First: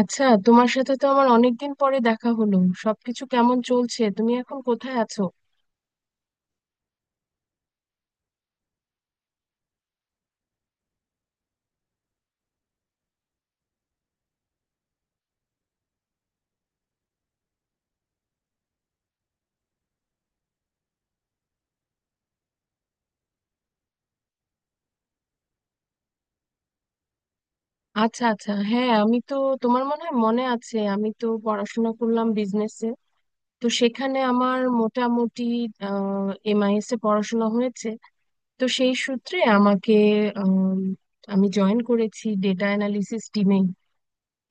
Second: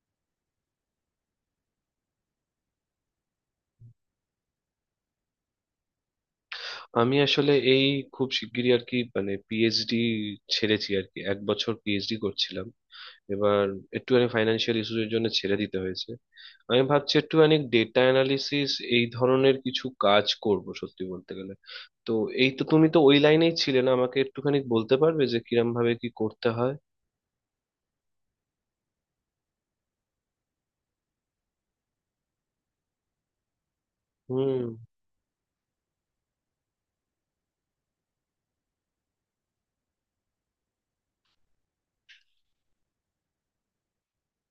আচ্ছা, তোমার সাথে তো আমার অনেকদিন পরে দেখা হলো। সবকিছু কেমন চলছে? তুমি এখন কোথায় আছো? আমি আসলে এই খুব শিগগিরই আর কি মানে পিএইচডি ছেড়েছি আর কি, এক বছর পিএইচডি করছিলাম। এবার একটুখানি ফাইন্যান্সিয়াল ইস্যুস এর জন্য ছেড়ে দিতে হয়েছে। আমি ভাবছি একটুখানি ডেটা অ্যানালিসিস এই ধরনের কিছু কাজ করব সত্যি বলতে গেলে। তো এই তো, তুমি তো ওই লাইনেই ছিলে না, আমাকে একটুখানি বলতে পারবে যে কিরম ভাবে কি করতে হয়? আচ্ছা আচ্ছা, হ্যাঁ। আমি তো তোমার মনে হয় মনে আছে, আমি তো পড়াশোনা করলাম বিজনেসে। তো সেখানে আমার হুম, মোটামুটি এমআইএস এ পড়াশোনা হয়েছে। তো সেই সূত্রে আমাকে আম, আমি জয়েন করেছি ডেটা অ্যানালিসিস টিমে।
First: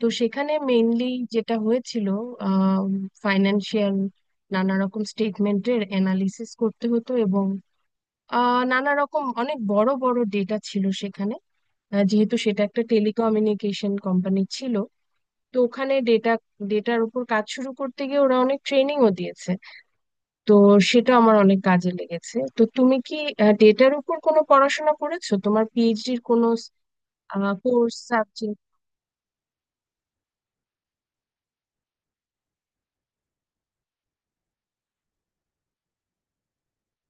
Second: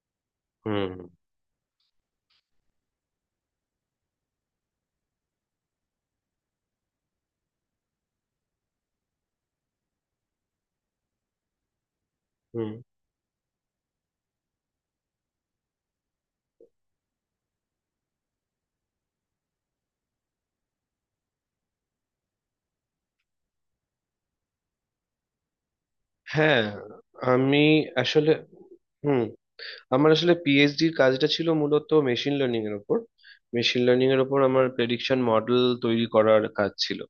তো সেখানে হুম, মেইনলি যেটা হয়েছিল, ফাইন্যান্সিয়াল নানা রকম স্টেটমেন্টের অ্যানালিসিস করতে হতো, এবং নানা রকম অনেক বড় বড় ডেটা ছিল সেখানে, যেহেতু সেটা হুম। একটা টেলিকমিউনিকেশন কোম্পানি ছিল। তো ওখানে ডেটার উপর কাজ শুরু করতে গিয়ে ওরা অনেক ট্রেনিংও দিয়েছে। তো সেটা আমার অনেক কাজে লেগেছে। তো তুমি কি ডেটার উপর কোনো পড়াশোনা করেছো? তোমার পিএইচডির কোনো হ্যাঁ, আমি কোর্স আসলে, সাবজেক্ট? হুম, আমার আসলে পিএইচডির কাজটা ছিল মূলত মেশিন লার্নিং এর উপর। মেশিন লার্নিং এর উপর আমার প্রেডিকশন মডেল তৈরি করার কাজ ছিল।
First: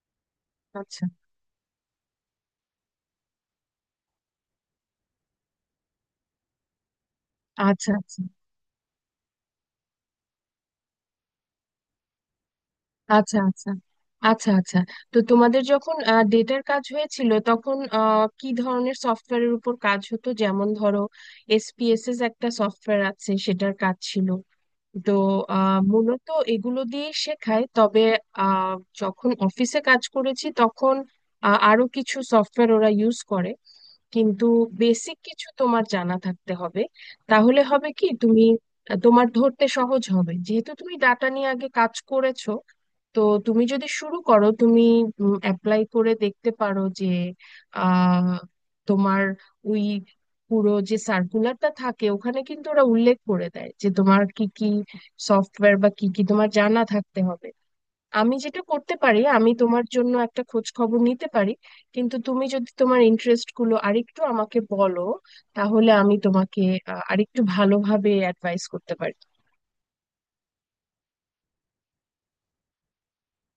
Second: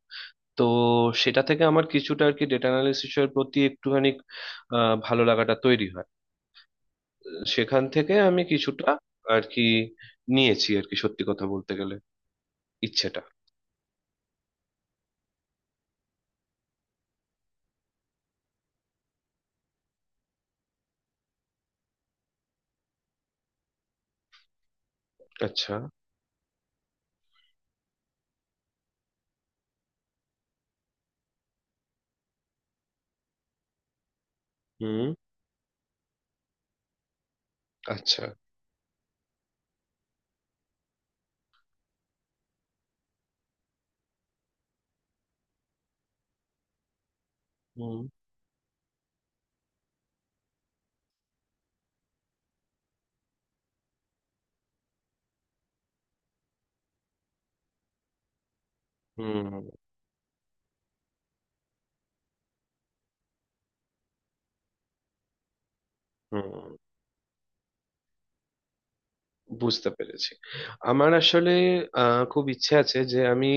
তো আচ্ছা সেটা থেকে আমার কিছুটা আর কি ডেটা অ্যানালিসিস এর প্রতি একটুখানি ভালো লাগাটা তৈরি হয়। সেখান আচ্ছা থেকে আচ্ছা। আমি কিছুটা আর কি নিয়েছি আর কি, সত্যি কথা বলতে গেলে ইচ্ছেটা। আচ্ছা আচ্ছা আচ্ছা আচ্ছা। তো তোমাদের যখন ডেটার কাজ হয়েছিল তখন কি ধরনের সফটওয়্যারের উপর কাজ হতো? যেমন ধরো, এসপিএসএস একটা সফটওয়্যার আছে, সেটার কাজ ছিল। তো আচ্ছা। মূলত এগুলো দিয়ে শেখায়, তবে আহ, যখন অফিসে কাজ করেছি তখন আরো কিছু সফটওয়্যার ওরা ইউজ করে। কিন্তু হুম। বেসিক কিছু তোমার জানা থাকতে হবে, তাহলে হবে কি আচ্ছা। তুমি, তোমার ধরতে সহজ হবে যেহেতু তুমি ডাটা নিয়ে আগে কাজ করেছো। তো তুমি যদি শুরু করো, তুমি অ্যাপ্লাই করে দেখতে পারো যে হুম, আহ তোমার ওই পুরো যে সার্কুলারটা থাকে ওখানে কিন্তু ওরা উল্লেখ করে দেয় যে তোমার কি কি সফটওয়্যার বা কি কি তোমার জানা থাকতে হবে। আমি যেটা করতে পারি, আমি হুম, তোমার জন্য একটা খোঁজ খবর নিতে পারি, কিন্তু তুমি যদি তোমার ইন্টারেস্ট গুলো আরেকটু আমাকে বলো, তাহলে আমি তোমাকে হুম। আরেকটু ভালোভাবে অ্যাডভাইস করতে পারি। বুঝতে পেরেছি। আমার আসলে খুব ইচ্ছে আছে যে আমি,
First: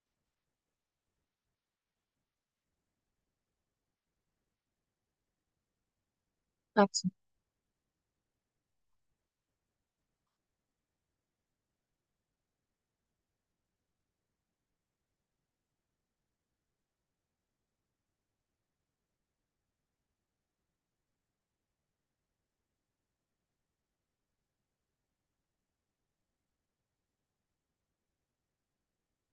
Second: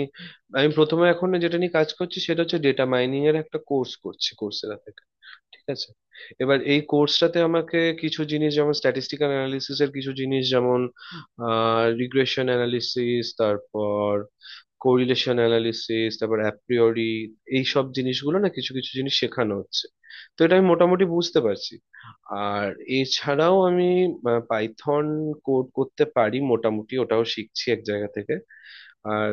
আমি প্রথমে এখন যেটা নিয়ে কাজ করছি সেটা হচ্ছে ডেটা মাইনিং এর একটা কোর্স করছি কোর্সেরা। ঠিক আছে। এবার এই আচ্ছা কোর্সটাতে আমাকে কিছু জিনিস যেমন স্ট্যাটিস্টিক্যাল অ্যানালিসিস এর কিছু জিনিস, যেমন রিগ্রেশন অ্যানালিসিস, তারপর কোরিলেশন অ্যানালিসিস, তারপর অ্যাপ্রিওরি, এই সব জিনিসগুলো না কিছু কিছু জিনিস শেখানো হচ্ছে। তো এটা আমি মোটামুটি বুঝতে পারছি। আর এছাড়াও আমি পাইথন কোড করতে পারি মোটামুটি, ওটাও শিখছি এক জায়গা থেকে। আর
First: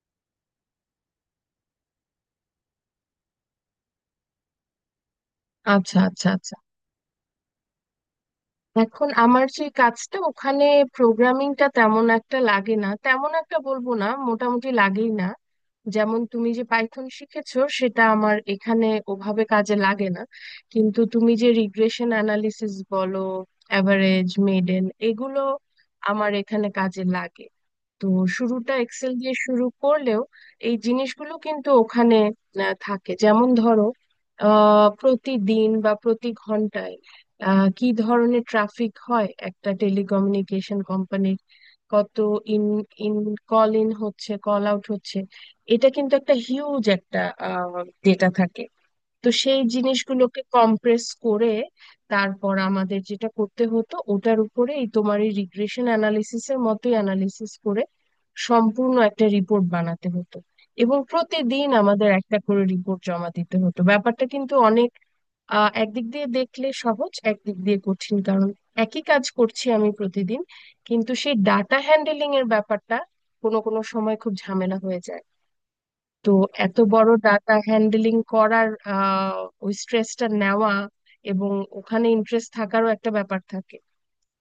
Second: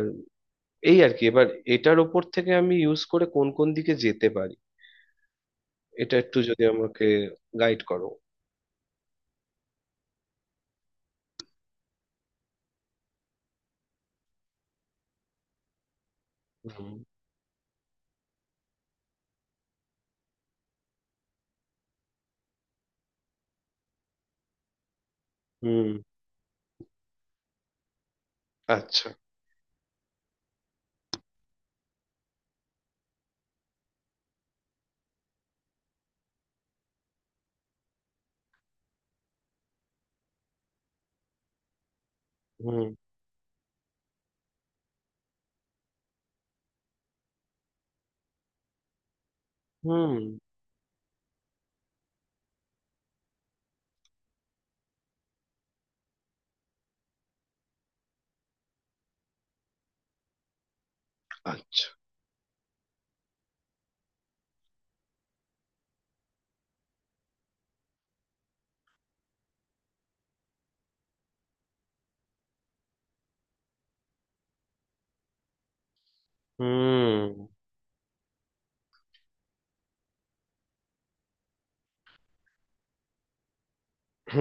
এই আর কি, এবার এটার ওপর থেকে আমি ইউজ করে কোন কোন দিকে যেতে পারি, আচ্ছা এটা আচ্ছা একটু আচ্ছা। যদি আমাকে গাইড করো। এখন আমার যে কাজটা ওখানে, প্রোগ্রামিংটা তেমন একটা লাগে না, তেমন একটা বলবো না, মোটামুটি লাগেই না। যেমন তুমি যে হুম, পাইথন শিখেছো সেটা আমার এখানে ওভাবে কাজে লাগে না। কিন্তু তুমি যে রিগ্রেশন অ্যানালিসিস বলো, অ্যাভারেজ মেডেন, এগুলো হুম। আমার এখানে কাজে লাগে। তো শুরুটা আচ্ছা। এক্সেল দিয়ে শুরু করলেও এই জিনিসগুলো কিন্তু ওখানে থাকে। যেমন ধরো, প্রতিদিন বা প্রতি ঘন্টায় কি ধরনের ট্রাফিক হয় একটা টেলিকমিউনিকেশন কোম্পানির, কত in hmm, in call in হচ্ছে, কল আউট হচ্ছে, এটা কিন্তু একটা হিউজ একটা ডেটা থাকে। তো সেই হুম। জিনিসগুলোকে কম্প্রেস করে তারপর আমাদের যেটা করতে হতো, ওটার উপরে এই তোমার এই রিগ্রেশন অ্যানালিসিসের মতোই অ্যানালিসিস করে সম্পূর্ণ একটা রিপোর্ট বানাতে হতো। এবং প্রতিদিন আচ্ছা। আমাদের একটা করে রিপোর্ট জমা দিতে হতো। ব্যাপারটা কিন্তু অনেক, একদিক দিয়ে দেখলে সহজ, একদিক দিয়ে কঠিন। কারণ একই কাজ করছি আমি প্রতিদিন, কিন্তু সেই ডাটা হ্যান্ডেলিং এর ব্যাপারটা কোনো কোনো সময় খুব ঝামেলা হয়ে যায়। তো এত বড় হুম, ডাটা হ্যান্ডলিং করার ওই স্ট্রেসটা নেওয়া, এবং ওখানে ইন্টারেস্ট থাকারও একটা ব্যাপার থাকে।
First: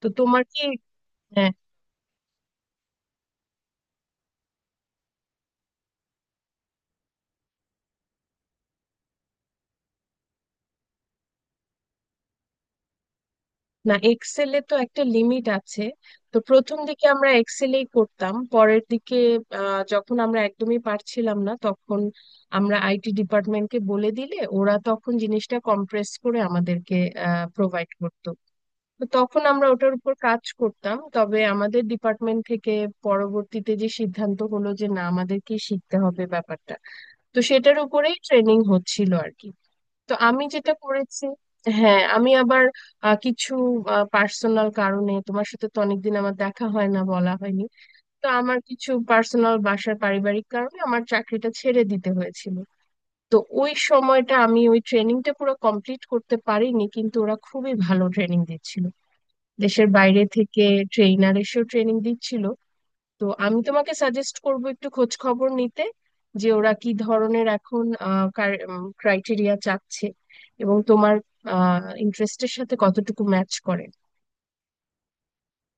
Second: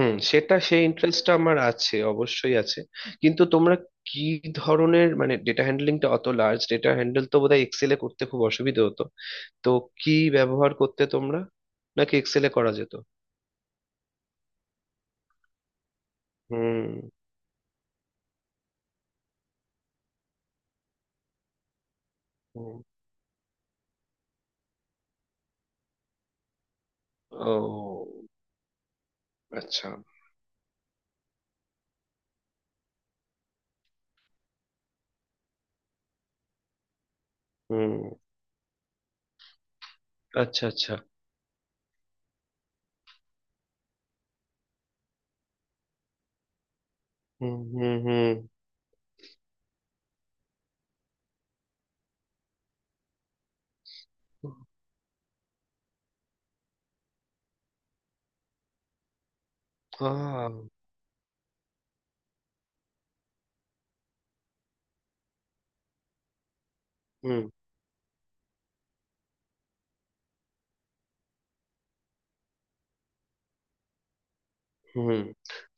তো তোমার সেটা কি, সেই ইন্টারেস্টটা হ্যাঁ। আমার আছে, অবশ্যই আছে। কিন্তু তোমরা কি ধরনের, মানে ডেটা হ্যান্ডলিংটা, অত লার্জ ডেটা হ্যান্ডেল তো বোধহয় এক্সেলে করতে খুব অসুবিধা হতো। তো কি ব্যবহার করতে তোমরা, নাকি এক্সেলে করা যেত? না, এক্সেলে তো একটা লিমিট আছে। তো প্রথম হুম, দিকে আমরা এক্সেলেই করতাম, পরের দিকে যখন আমরা একদমই পারছিলাম না, তখন আমরা হুম। আইটি ডিপার্টমেন্টকে বলে দিলে ওরা তখন জিনিসটা কম্প্রেস করে আমাদেরকে প্রোভাইড ও করতো। তো তখন আমরা আচ্ছা। ওটার উপর কাজ করতাম। তবে আমাদের ডিপার্টমেন্ট থেকে পরবর্তীতে যে সিদ্ধান্ত হলো যে না, আমাদেরকে শিখতে হবে ব্যাপারটা, তো সেটার হুম। উপরেই ট্রেনিং হচ্ছিল আর কি। তো আমি আচ্ছা, যেটা আচ্ছা। করেছি, হ্যাঁ আমি আবার কিছু পার্সোনাল কারণে, তোমার সাথে তো অনেকদিন আমার দেখা হয় না, বলা হুম, হয়নি। হুম, তো হুম। আমার কিছু পার্সোনাল বাসার পারিবারিক কারণে আমার চাকরিটা ছেড়ে দিতে হয়েছিল। তো ওই সময়টা আমি ওই ট্রেনিংটা পুরো কমপ্লিট করতে পারিনি। কিন্তু ওরা খুবই ভালো ট্রেনিং দিচ্ছিল, দেশের বাইরে আহ, থেকে ট্রেইনার এসেও ট্রেনিং দিচ্ছিল। তো আমি তোমাকে সাজেস্ট করব একটু খোঁজ খবর নিতে যে ওরা কি হুম, ধরনের এখন ক্রাইটেরিয়া চাচ্ছে, এবং তোমার ইন্টারেস্টের সাথে কতটুকু ম্যাচ করে। হুম,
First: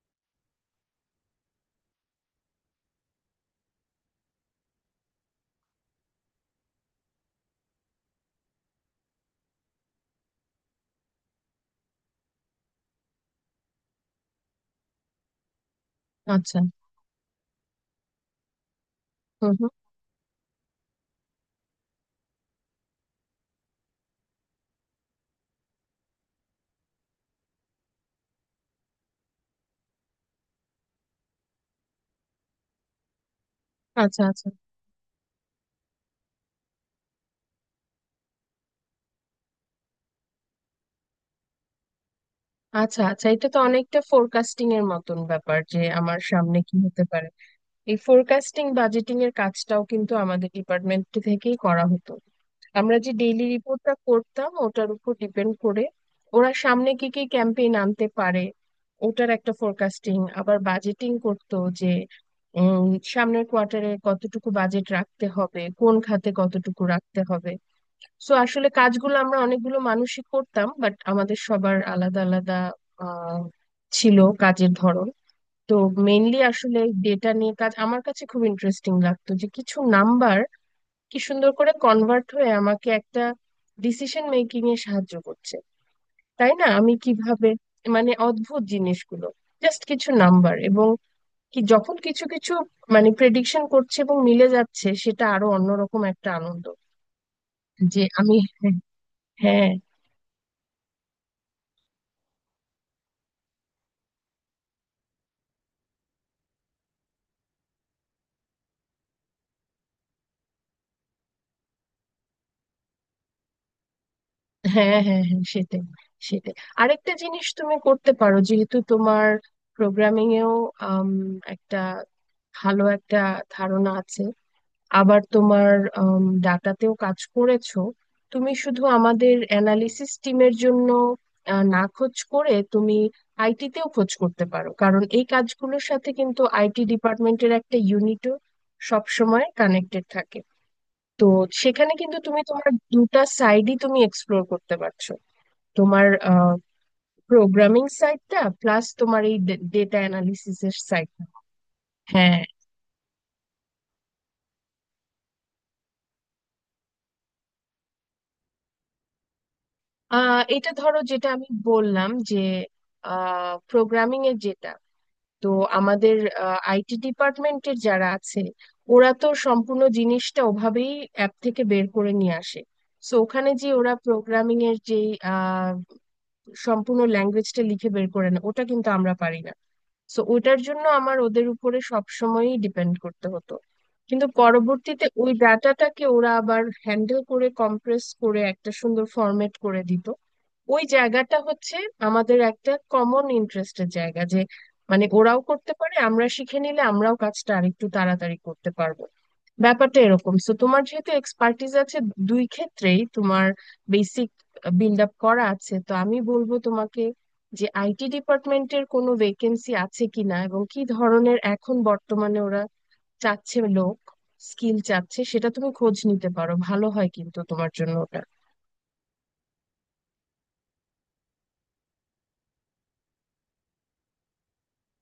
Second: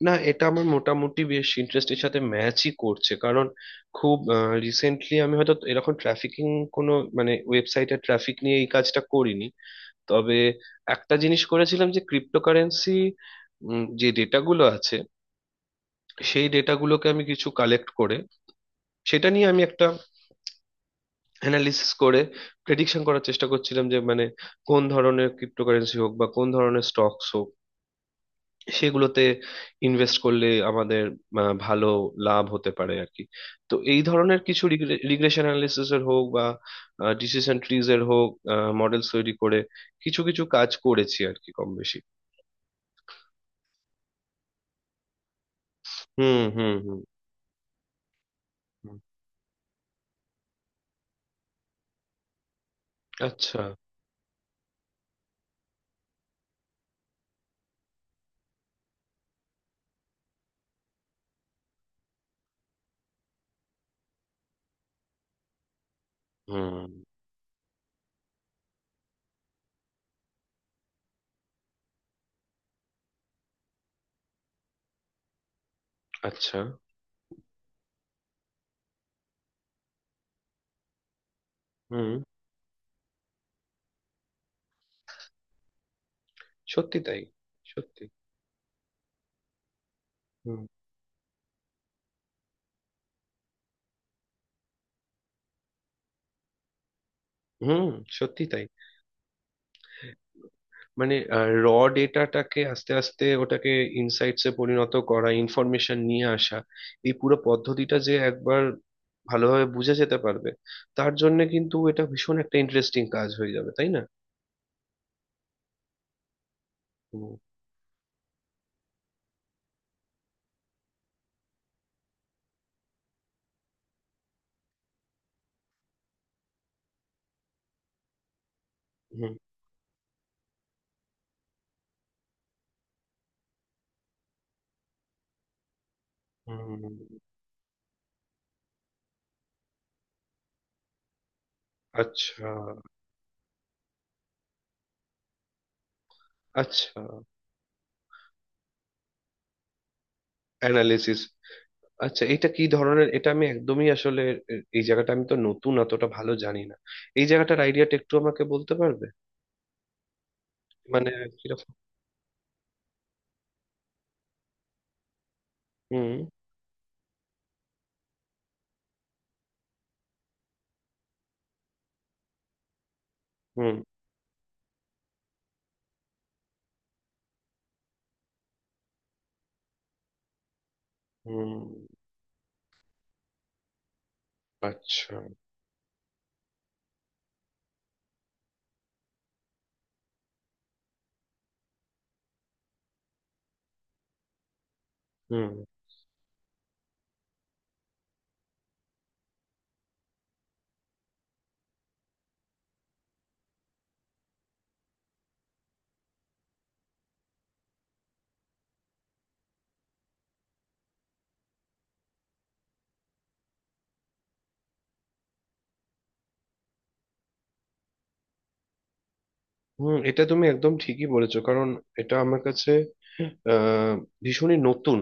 না এটা আমার মোটামুটি বেশ ইন্টারেস্টের সাথে ম্যাচই করছে কারণ খুব রিসেন্টলি আমি হয়তো এরকম ট্রাফিকিং কোনো, মানে ওয়েবসাইটে ট্রাফিক নিয়ে এই কাজটা করিনি। তবে একটা জিনিস করেছিলাম যে ক্রিপ্টোকারেন্সি যে ডেটাগুলো আছে সেই আচ্ছা। ডেটাগুলোকে আমি কিছু কালেক্ট করে সেটা নিয়ে হুম আমি হুম। একটা অ্যানালিসিস করে প্রেডিকশন করার চেষ্টা করছিলাম যে, মানে কোন ধরনের ক্রিপ্টোকারেন্সি হোক বা কোন ধরনের স্টকস হোক সেগুলোতে ইনভেস্ট করলে আমাদের ভালো লাভ হতে পারে আর কি। তো এই আচ্ছা ধরনের আচ্ছা কিছু রিগ্রেশন অ্যানালিসিস এর হোক বা ডিসিশন ট্রিজ এর হোক মডেলস তৈরি করে কিছু কিছু কাজ করেছি আর কি, কম বেশি। আচ্ছা। আচ্ছা, এটা তো অনেকটা ফোরকাস্টিং এর মতন ব্যাপার, যে আমার হুম, সামনে হুম, কি হুম। হতে পারে। এই ফোরকাস্টিং হুম। বাজেটিং এর কাজটাও কিন্তু আমাদের ডিপার্টমেন্ট থেকেই করা হতো। আমরা যে ডেইলি আচ্ছা। রিপোর্টটা করতাম ওটার উপর ডিপেন্ড করে ওরা সামনে কি কি ক্যাম্পেইন আনতে পারে ওটার একটা ফোরকাস্টিং আবার বাজেটিং করতো যে উম, সামনের কোয়ার্টারে কতটুকু বাজেট রাখতে হবে, কোন খাতে কতটুকু হুম। রাখতে হবে। সো আসলে কাজগুলো আমরা অনেকগুলো মানুষই করতাম, বাট আমাদের সবার আলাদা আলাদা আহ ছিল কাজের ধরন। তো মেইনলি আচ্ছা। আসলে ডেটা নিয়ে কাজ আমার কাছে খুব ইন্টারেস্টিং লাগতো, যে কিছু নাম্বার কি সুন্দর করে হুম। কনভার্ট হয়ে আমাকে একটা ডিসিশন মেকিং এ সাহায্য করছে। তাই না? আমি সত্যি তাই, কিভাবে, সত্যি। মানে অদ্ভুত জিনিসগুলো, জাস্ট কিছু নাম্বার, হুম, এবং কি যখন কিছু কিছু মানে প্রেডিকশন করছে এবং মিলে যাচ্ছে, সেটা আরো অন্যরকম একটা আনন্দ হুম, যে আমি। সত্যি হ্যাঁ, হ্যাঁ। তাই। মানে র ডেটাটাকে আস্তে আস্তে ওটাকে ইনসাইটসে পরিণত করা, ইনফরমেশন নিয়ে আসা, এই পুরো পদ্ধতিটা যে একবার ভালোভাবে বুঝে যেতে পারবে, তার জন্য কিন্তু এটা ভীষণ একটা ইন্টারেস্টিং কাজ হয়ে যাবে, তাই না? হ্যাঁ হ্যাঁ হ্যাঁ, সেটাই সেটাই। আরেকটা হুম, জিনিস তুমি করতে পারো, যেহেতু তোমার প্রোগ্রামিং এও আম, একটা ভালো একটা ধারণা আছে, আবার তোমার ডাটাতেও কাজ করেছো। তুমি শুধু হুম, আমাদের অ্যানালিসিস টিমের জন্য না খোঁজ করে তুমি আইটি তেও খোঁজ করতে পারো, কারণ এই কাজগুলোর সাথে কিন্তু আইটি হুম। ডিপার্টমেন্টের একটা ইউনিটও সবসময় কানেক্টেড থাকে। তো সেখানে কিন্তু তুমি আচ্ছা, তোমার দুটা সাইডই তুমি এক্সপ্লোর করতে পারছো। তোমার আচ্ছা। প্রোগ্রামিং সাইডটা প্লাস তোমার এই ডেটা অ্যানালিসিস এর অ্যানালিসিস। সাইডটা। আচ্ছা হ্যাঁ, এটা কি ধরনের, এটা আমি একদমই আসলে, এই জায়গাটা আমি তো নতুন, অতটা ভালো জানি না। এই জায়গাটার আইডিয়াটা একটু আমাকে বলতে পারবে, এটা ধরো, মানে যেটা আমি কিরকম? বললাম যে প্রোগ্রামিং এর যেটা, তো আমাদের হুম, আইটি ডিপার্টমেন্টের যারা আছে, ওরা তো সম্পূর্ণ জিনিসটা ওভাবেই অ্যাপ থেকে বের করে নিয়ে আসে। সো ওখানে যে হুম, ওরা প্রোগ্রামিং এর যে আহ, সম্পূর্ণ ল্যাঙ্গুয়েজটা লিখে বের করে, না, ওটা কিন্তু আমরা পারি না। সো ওটার জন্য আমার ওদের হুম। উপরে সব সময়ই ডিপেন্ড করতে হতো। কিন্তু পরবর্তীতে আচ্ছা। ওই ডাটাটাকে ওরা আবার হ্যান্ডেল করে, কম্প্রেস করে একটা সুন্দর ফরম্যাট করে দিত। ওই জায়গাটা হচ্ছে আমাদের একটা কমন ইন্টারেস্টের জায়গা, যে মানে ওরাও হুম, করতে পারে, আমরা শিখে নিলে আমরাও কাজটা আরেকটু তাড়াতাড়ি করতে পারবো। ব্যাপারটা এরকম। সো তোমার যেহেতু এক্সপার্টিস আছে দুই ক্ষেত্রেই, তোমার বেসিক বিল্ড আপ করা আছে, তো আমি বলবো তোমাকে যে আইটি ডিপার্টমেন্টের কোনো ভেকেন্সি আছে কিনা, এবং কি ধরনের এখন বর্তমানে ওরা চাচ্ছে, লোক স্কিল চাচ্ছে, সেটা তুমি খোঁজ নিতে পারো, ভালো হয় কিন্তু তোমার জন্য ওটা। হুম, এটা তুমি একদম ঠিকই বলেছো কারণ এটা আমার কাছে আহ ভীষণই নতুন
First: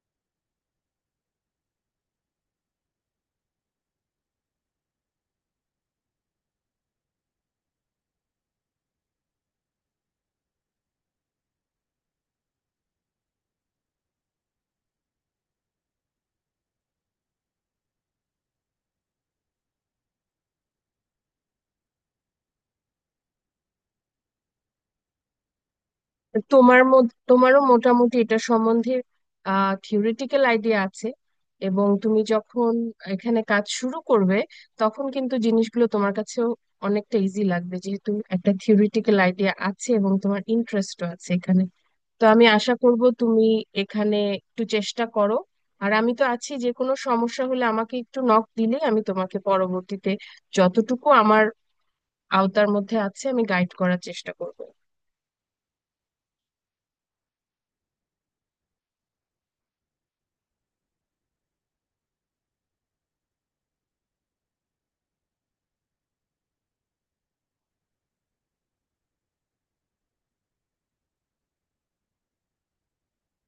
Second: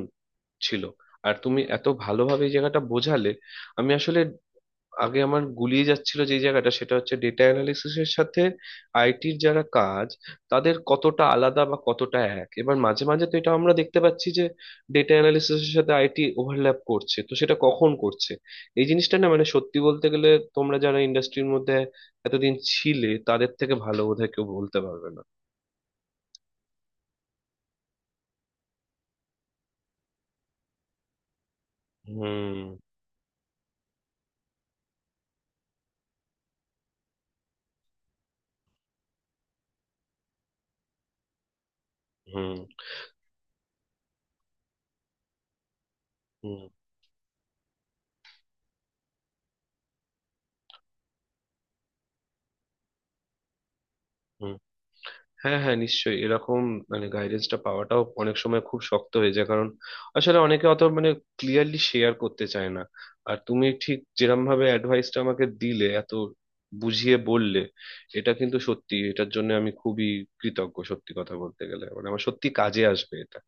ছিল। আর তুমি এত ভালোভাবে এই জায়গাটা বোঝালে আমি আসলে, আগে আমার গুলিয়ে যাচ্ছিল যে জায়গাটা, সেটা হচ্ছে ডেটা অ্যানালিসিসের সাথে আইটির যারা কাজ তাদের কতটা আলাদা বা কতটা এক। এবার মাঝে মাঝে তো এটা আমরা দেখতে পাচ্ছি যে ডেটা অ্যানালিসিসের সাথে আইটি ওভারল্যাপ করছে, তো সেটা কখন করছে এই জিনিসটা না, মানে সত্যি বলতে গেলে তোমরা যারা ইন্ডাস্ট্রির মধ্যে এতদিন ছিলে তাদের থেকে ভালো বোধহয় কেউ বলতে পারবে না। তোমার মধ্যে, তোমারও মোটামুটি এটা সম্বন্ধে থিওরিটিক্যাল আইডিয়া আছে, এবং তুমি হুম, যখন এখানে কাজ শুরু করবে, তখন কিন্তু জিনিসগুলো তোমার কাছেও অনেকটা ইজি লাগবে, যেহেতু একটা থিওরিটিক্যাল আইডিয়া আছে এবং তোমার ইন্টারেস্টও আছে এখানে। তো আমি হুম, আশা করব তুমি এখানে একটু চেষ্টা করো। আর আমি তো আছি, হুম, যে কোনো সমস্যা হলে আমাকে একটু নক দিলে আমি তোমাকে পরবর্তীতে যতটুকু আমার আওতার মধ্যে আছে আমি গাইড করার চেষ্টা হুম। করব। হ্যাঁ, হ্যাঁ, নিশ্চয়ই। এরকম, মানে গাইডেন্সটা পাওয়াটাও অনেক সময় খুব শক্ত হয়ে যায় কারণ আসলে অনেকে অত, মানে ক্লিয়ারলি শেয়ার করতে চায় না। আর তুমি ঠিক যেরকম ভাবে অ্যাডভাইসটা আমাকে দিলে, এত বুঝিয়ে বললে, এটা কিন্তু সত্যি, এটার জন্য আমি খুবই কৃতজ্ঞ সত্যি কথা বলতে গেলে, মানে আমার সত্যি কাজে আসবে এটা।